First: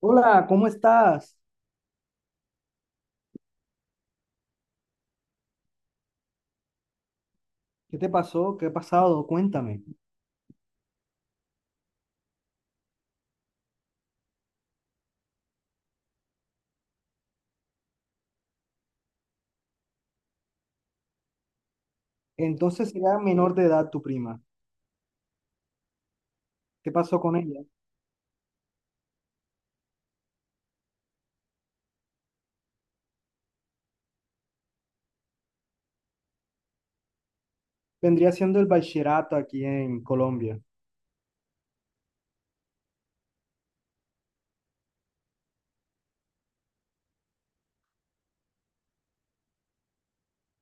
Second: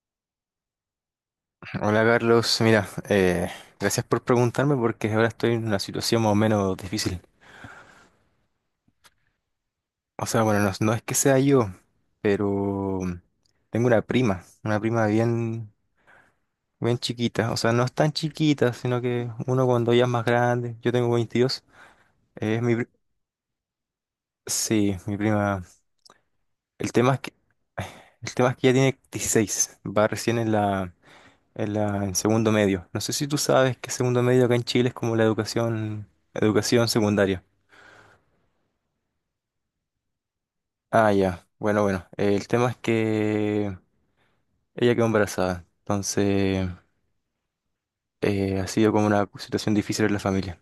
Hola, ¿cómo estás? Hola Carlos, mira, gracias por preguntarme porque ahora estoy en una situación más o menos difícil. ¿Qué te pasó? ¿Qué ha pasado? Cuéntame. O sea, bueno, no es que sea yo, pero tengo una prima bien, bien chiquita. O sea, no es tan chiquita, sino que uno cuando ya es más grande, yo tengo 22, eh, es mi, pri- Entonces era menor de edad tu prima. sí, mi prima. El ¿Qué tema pasó es que, con ella? el tema es que ya tiene 16, va recién en segundo medio. No sé si tú sabes que segundo medio acá en Chile es como la educación secundaria. Vendría siendo el bachillerato aquí en Colombia. Ah, ya. Bueno, bueno. El tema es que ella quedó embarazada. Entonces, ha sido como una situación difícil en la familia.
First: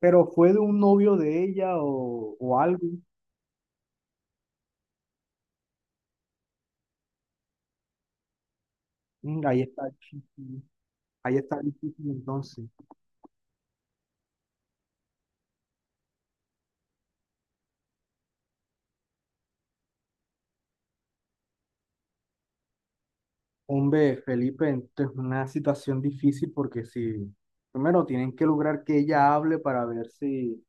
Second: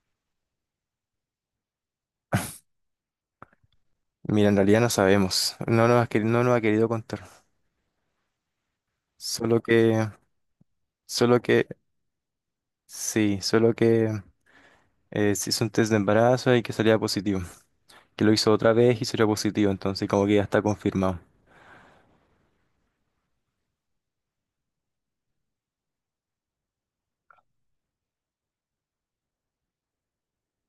¿Pero fue de un novio de ella o algo? Mira, en realidad no sabemos. No nos ha querido contar. Mm, Solo ahí está que, difícil. Ahí solo está que, difícil entonces. sí, solo que se hizo un test de embarazo y que salía positivo. Que lo hizo otra vez y salió positivo. Entonces, como que ya está confirmado. Hombre, Felipe, esto es una situación difícil porque si... Primero tienen que lograr que ella hable para ver si,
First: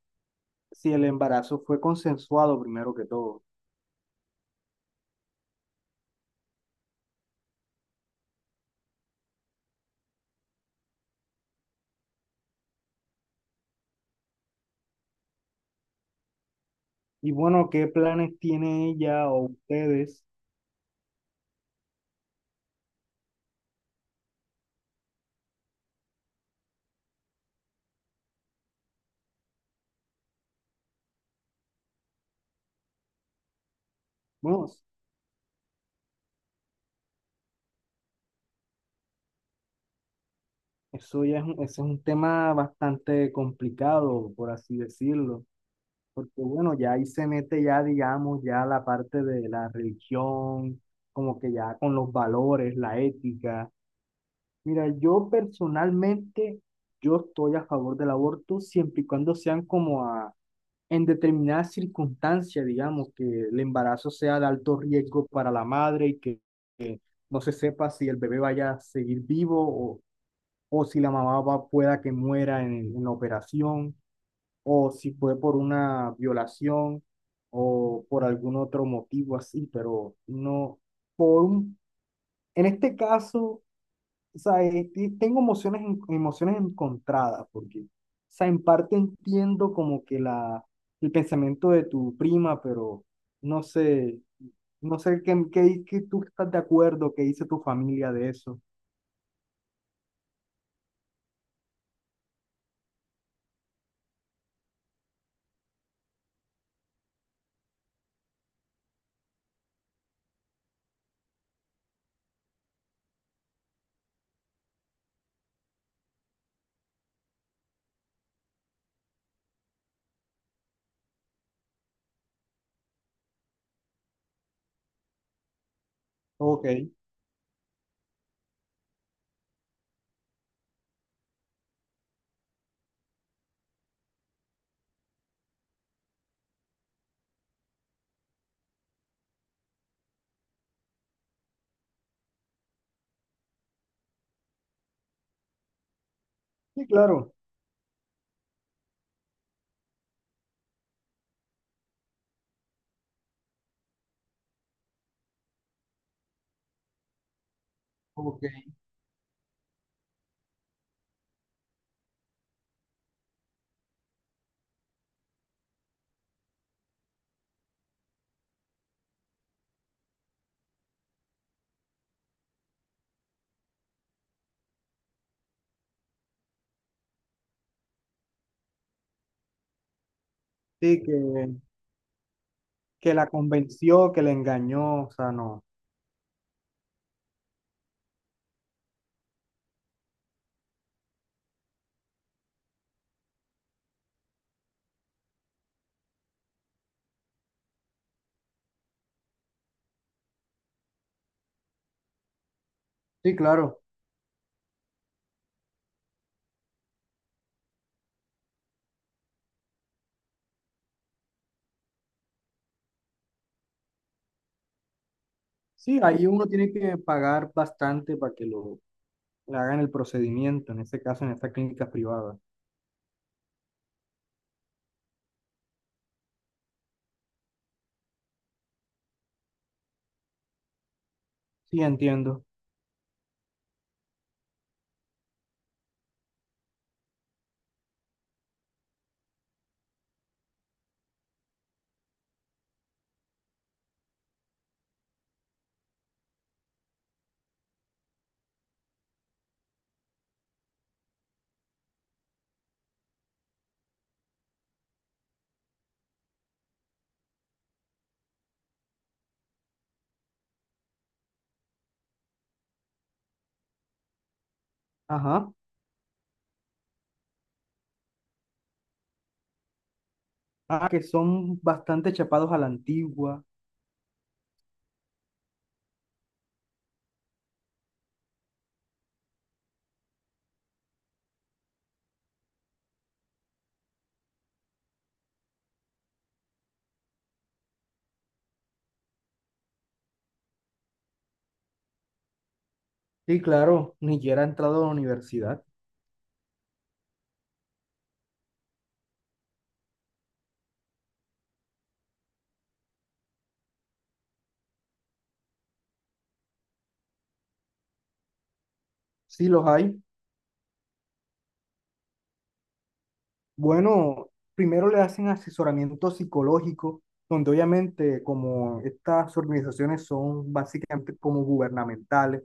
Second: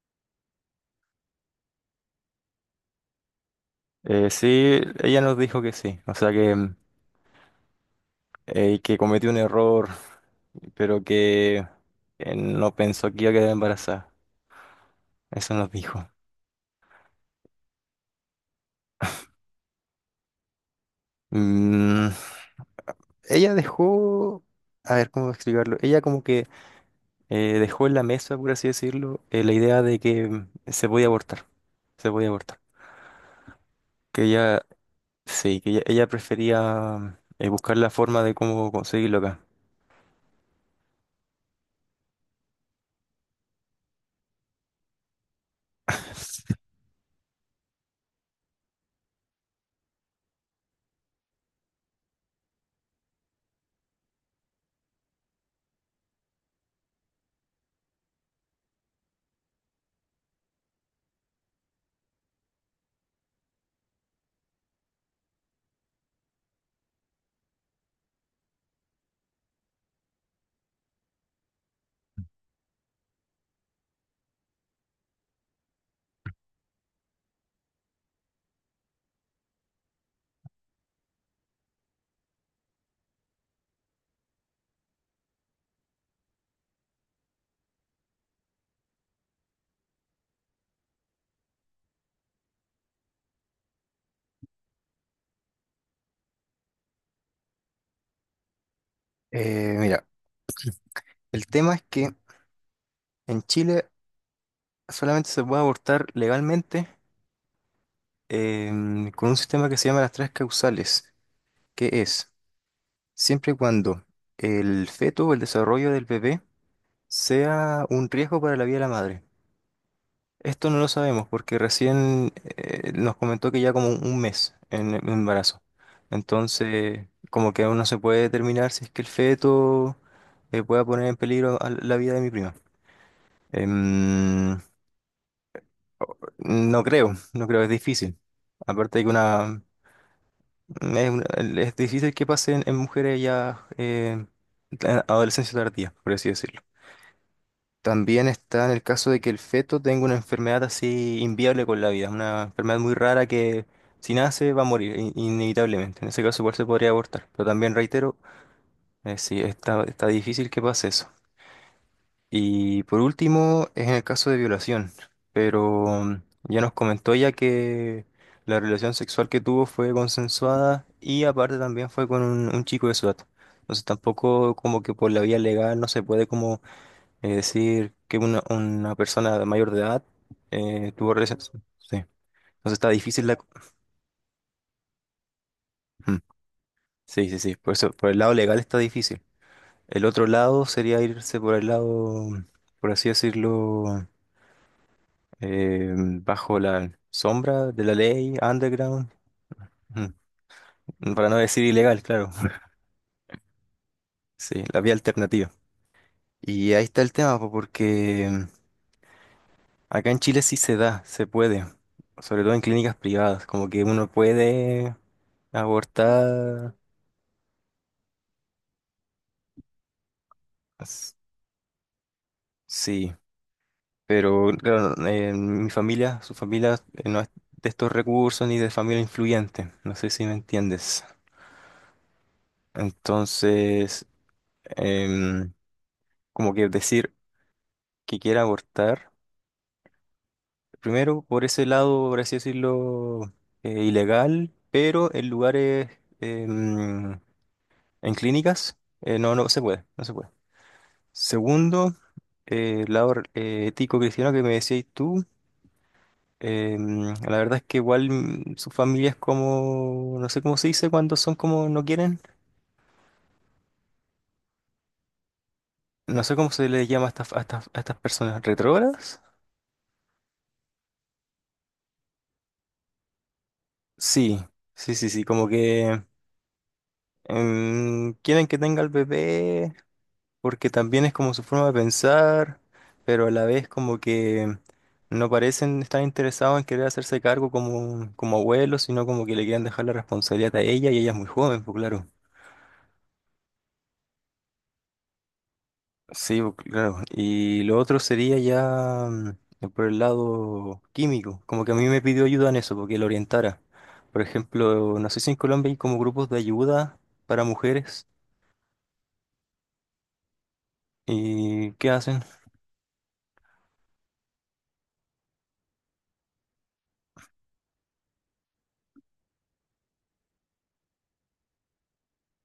si el embarazo fue consensuado primero que todo. Sí, ella nos dijo que sí. O sea que que cometió un error, pero que no pensó que iba a quedar embarazada. Eso nos dijo. Y bueno, ¿qué planes tiene ella o ustedes? Mm, ella dejó, a ver cómo explicarlo, ella como que dejó en la mesa, por así decirlo, la idea de que se podía se podía abortar. Que ella, Bueno, sí, que ella prefería buscar la forma de cómo conseguirlo acá. eso ya es ese es un tema bastante complicado, por así decirlo, porque bueno, ya ahí se mete ya, digamos, ya la parte de la religión, como que ya con los valores, la ética. Mira, yo personalmente, yo estoy a favor del aborto siempre y cuando sean como a, en determinadas circunstancias, digamos, que el embarazo sea de alto riesgo para la madre y que no se sepa si el bebé vaya a seguir vivo o si la mamá pueda que muera en la operación, o si fue por una violación o por algún otro motivo así, pero no, por un, en este caso, o sea, tengo emociones, emociones encontradas, porque, o sea, en parte entiendo como que el pensamiento de tu prima, pero no sé, no sé qué tú estás de acuerdo, qué dice tu familia de eso. Mira, el tema es que en Chile solamente se puede abortar legalmente con un sistema que se llama las tres causales, que es siempre y cuando el feto o el desarrollo del bebé sea un riesgo para la vida de la madre. Esto no lo sabemos porque recién nos comentó que ya como un mes en el embarazo. Ok, sí, Entonces, como que aún no se puede determinar si es que el feto pueda poner en peligro a la vida de mi prima. Em, no creo, es difícil. Aparte de que una- es difícil que pase en mujeres ya en adolescencia tardía, por así decirlo. claro. También está en el caso de que el feto tenga una enfermedad así inviable con la vida, una enfermedad muy rara que si nace va a morir inevitablemente. En ese caso igual se podría abortar, pero también reitero, Ok. Sí, está difícil que pase eso. Y por último es en el caso de violación, pero ya nos comentó ya que la relación sexual que tuvo fue consensuada y aparte también fue con un chico de su edad. Entonces tampoco como que por la vía legal no se puede es decir, que una persona de mayor de edad Sí, tuvo que relaciones. Sí. Entonces está que la difícil la... convenció, que la engañó, o sea, no. Mm. Sí, sí, sí. Por eso, por el lado legal está difícil. El otro lado sería irse por el lado, por así decirlo, bajo la sombra de la ley, underground. Mm. Para no decir ilegal, claro. Sí, claro. Sí, la vía alternativa. Y ahí está el tema, po, porque acá en Chile sí se da, se puede, sobre todo en clínicas privadas, como que uno puede Sí, ahí uno tiene abortar, que pagar bastante para que lo... le hagan el procedimiento, en ese s- caso, en estas clínicas privadas. sí, pero claro, mi familia, su familia no es de estos recursos ni de familia influyente, no sé si me entiendes. Sí, entiendo. Entonces, em, como que decir que quiera abortar, primero por ese lado, por así decirlo, ilegal, pero en lugares, em, en clínicas, no se no se puede. Segundo, el lado ético cristiano que me decías tú, la verdad es que igual su familia es como, no sé cómo se dice cuando son como no quieren, Ajá. no sé cómo se les llama a a estas personas, ¿retrógradas? Ah, que son bastante chapados a la antigua. Sí, sí, sí, sí, como que quieren que tenga el bebé porque también es como su forma de pensar, pero a la vez como que no parecen estar interesados en querer hacerse cargo como, como abuelos, sino como que le quieren dejar la responsabilidad a ella y ella es muy joven, pues claro. Sí, claro. Ni siquiera ha entrado a la universidad. Sí, pues claro. Y lo otro sería ya por el lado químico, como que a mí me pidió ayuda en eso, porque lo orientara. Por ejemplo, no sé si en Colombia hay como grupos de ayuda para mujeres Sí, los hay. y ¿qué hacen? Bueno, primero le hacen asesoramiento psicológico, donde obviamente como estas organizaciones son básicamente como gubernamentales,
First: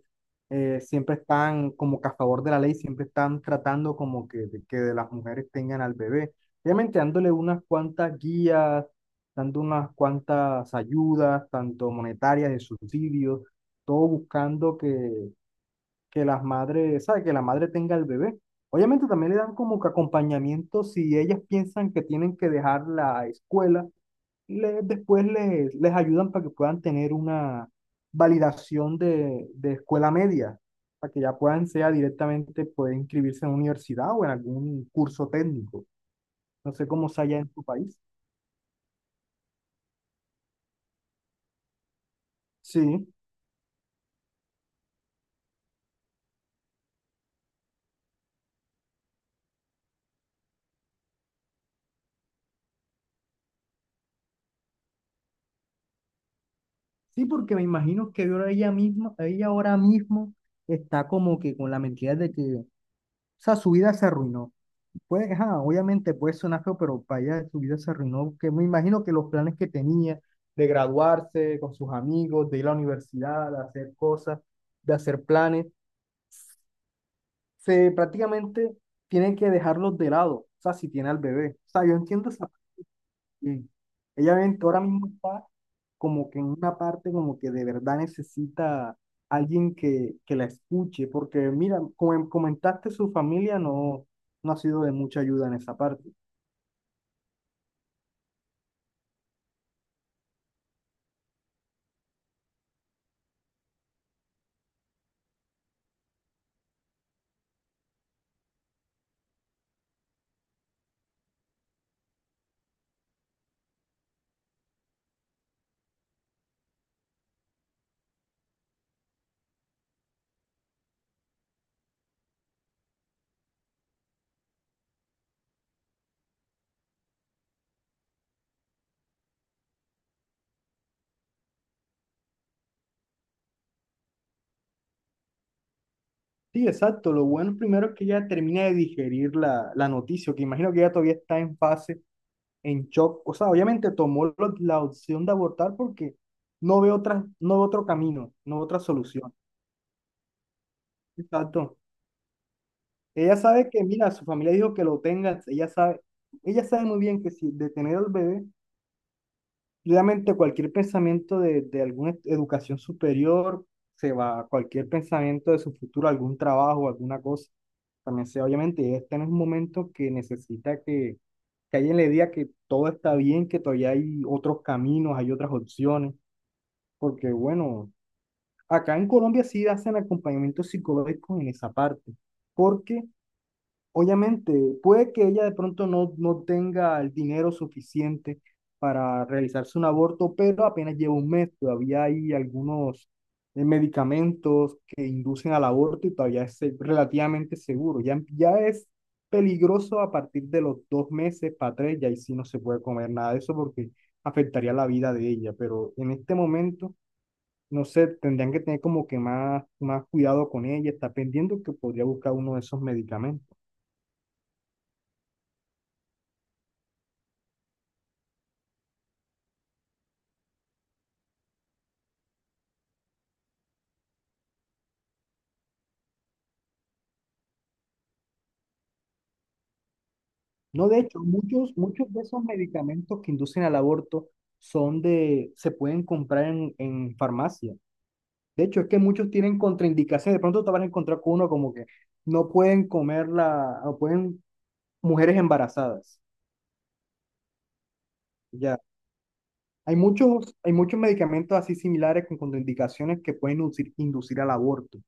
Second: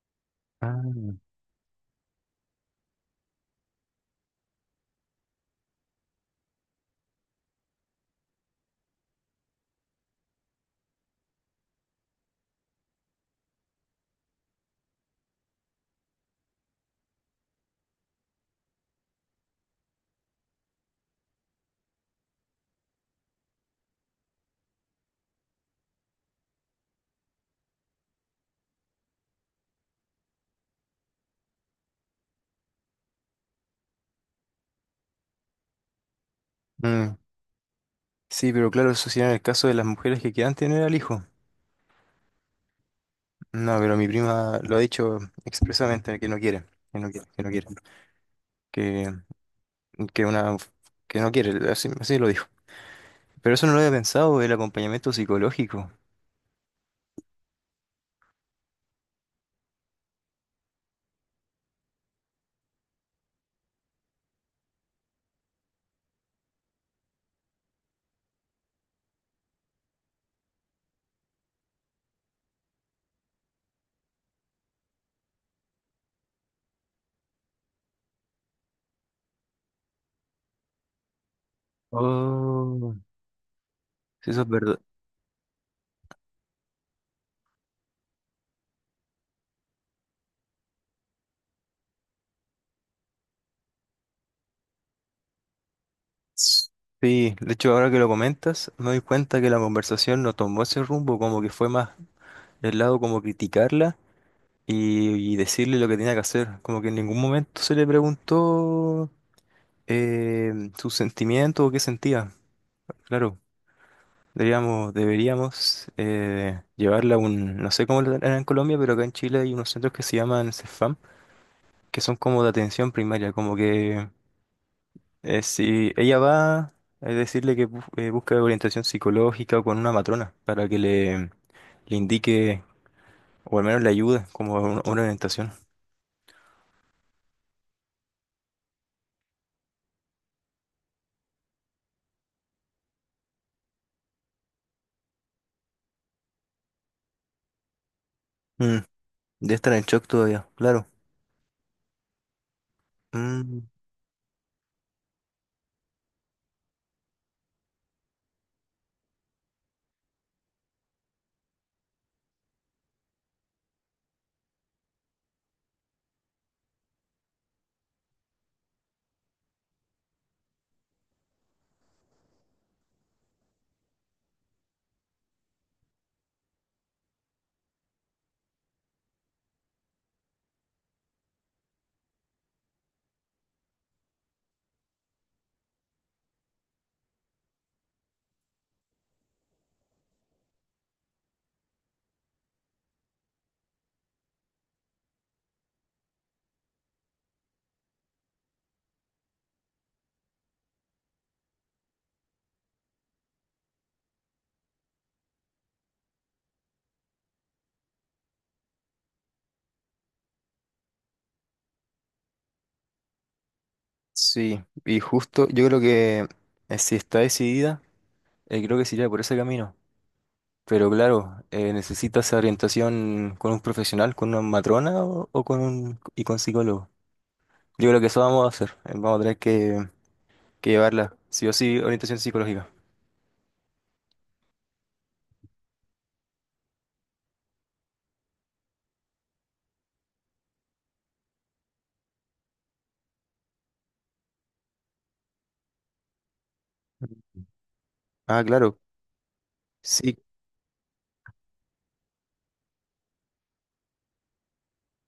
Ah. siempre están como que a favor de la ley, siempre están tratando como que de las mujeres tengan al bebé, obviamente dándole unas cuantas guías, dando unas cuantas ayudas, tanto monetarias, de subsidios, todo buscando que las madres, ¿sabes? Que la madre tenga el bebé. Obviamente también le dan como que acompañamiento si ellas piensan que tienen que dejar la escuela, después les ayudan para que puedan tener una validación de escuela media, para que ya puedan sea directamente poder inscribirse en una universidad o en algún curso técnico. No sé cómo Mm. sea allá en tu país. Sí, pero claro, eso sería en el caso de las mujeres que quieran tener al hijo. Sí, No, pero mi prima lo ha dicho expresamente, que no quiere, que, que una, que no quiere, así lo dijo. Pero eso no lo había pensado, el acompañamiento psicológico. sí, porque me imagino que ahora ella misma, ella ahora mismo está como que con la mentira de que, o sea, su vida se arruinó. Pues, ajá, obviamente puede sonar feo, pero para allá su vida se arruinó, que me imagino que los planes que tenía de graduarse con sus amigos, de ir a la universidad, de hacer cosas, de hacer planes, se prácticamente tienen que dejarlos de lado, o sea, si tiene al bebé. O sea, yo entiendo esa parte Oh, bien. sí, Ella eso es ahora verdad. mismo está como que en una parte como que de verdad necesita alguien que la escuche, porque mira, como comentaste, su familia no ha sido de mucha ayuda en esa parte. S- Sí, de hecho, ahora que lo comentas, me doy cuenta que la conversación no tomó ese rumbo, como que fue más del lado como criticarla y decirle lo que tenía que hacer. Como que en ningún momento se le preguntó. Sus sentimientos o qué sentía, claro. Deberíamos llevarla a un, no sé cómo lo harán en Colombia, pero acá en Chile hay unos centros que se llaman CEFAM, que son como de atención primaria, como que si ella va a decirle que busca orientación psicológica o con una matrona para que le indique o al menos le ayude como a a una orientación. Sí, exacto. Lo bueno primero es que ella termina de digerir la noticia, que imagino que ella todavía está en fase, en shock. O sea, obviamente tomó la opción de abortar porque no ve otra, no ve otro camino, no ve Mm, otra solución. de estar en shock todavía, claro. Exacto. Ella Mm, sabe que, mira, su familia dijo que lo tenga, ella sabe muy bien que si de tener al bebé realmente cualquier pensamiento de alguna educación superior se va, cualquier pensamiento de su futuro, algún trabajo, alguna cosa, también se va. Obviamente, ella está en un momento que necesita que alguien le diga que todo está bien, que todavía hay otros caminos, hay otras opciones, porque bueno, acá en Colombia sí hacen acompañamiento psicológico en esa parte, porque obviamente, puede que ella de pronto no tenga el dinero suficiente para realizarse un aborto, pero apenas lleva un mes, todavía hay algunos medicamentos que inducen al aborto y todavía es relativamente seguro. Ya es peligroso a partir de los dos meses para tres, y ahí sí no se puede comer nada de eso porque afectaría la vida de ella, pero en este momento, no sé, tendrían que tener como que más cuidado con ella, está pendiente que podría buscar uno de esos medicamentos. sí, y justo yo creo que si está decidida. Creo que sería por ese camino. Pero claro, necesitas orientación con un profesional, con una matrona o con un y con psicólogo. Yo creo que eso vamos a hacer. Vamos a tener que No, de llevarla, hecho, sí o muchos, sí, muchos orientación de esos psicológica. medicamentos que inducen al aborto se pueden comprar en farmacia. De hecho, es que muchos tienen contraindicaciones. De pronto te vas a encontrar con uno como que no pueden comer la, o pueden mujeres embarazadas. Ah, claro. Ya. Hay Sí, muchos, hay muchos medicamentos así similares con contraindicaciones que pueden inducir al aborto.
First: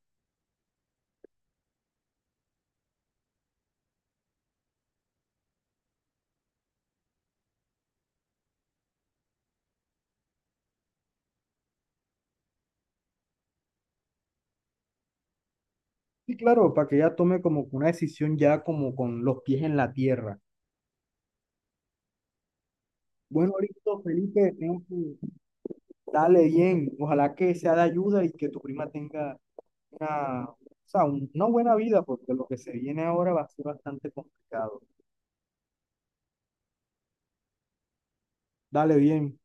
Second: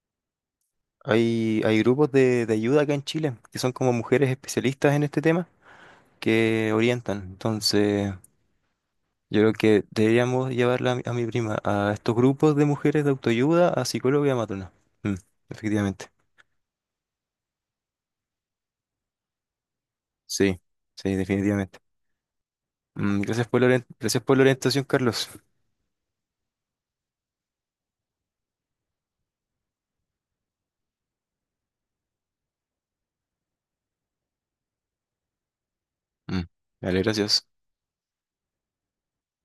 hay grupos de ayuda acá en Chile, que son como mujeres especialistas en este tema, que orientan. Entonces, yo creo que deberíamos llevarla a a mi prima a estos grupos de mujeres de autoayuda, a psicóloga y a matrona. Mm, efectivamente. Y claro, para que ella tome como que una decisión ya como con los pies en la tierra. Sí, sí, definitivamente. Gracias Bueno, por listo, gracias por la Felipe, tengo orientación, que. Carlos. Dale bien, ojalá que sea de ayuda y que tu prima tenga una, o sea, una buena vida, porque lo que se viene ahora va a ser bastante complicado. Mm, vale, gracias. Dale bien.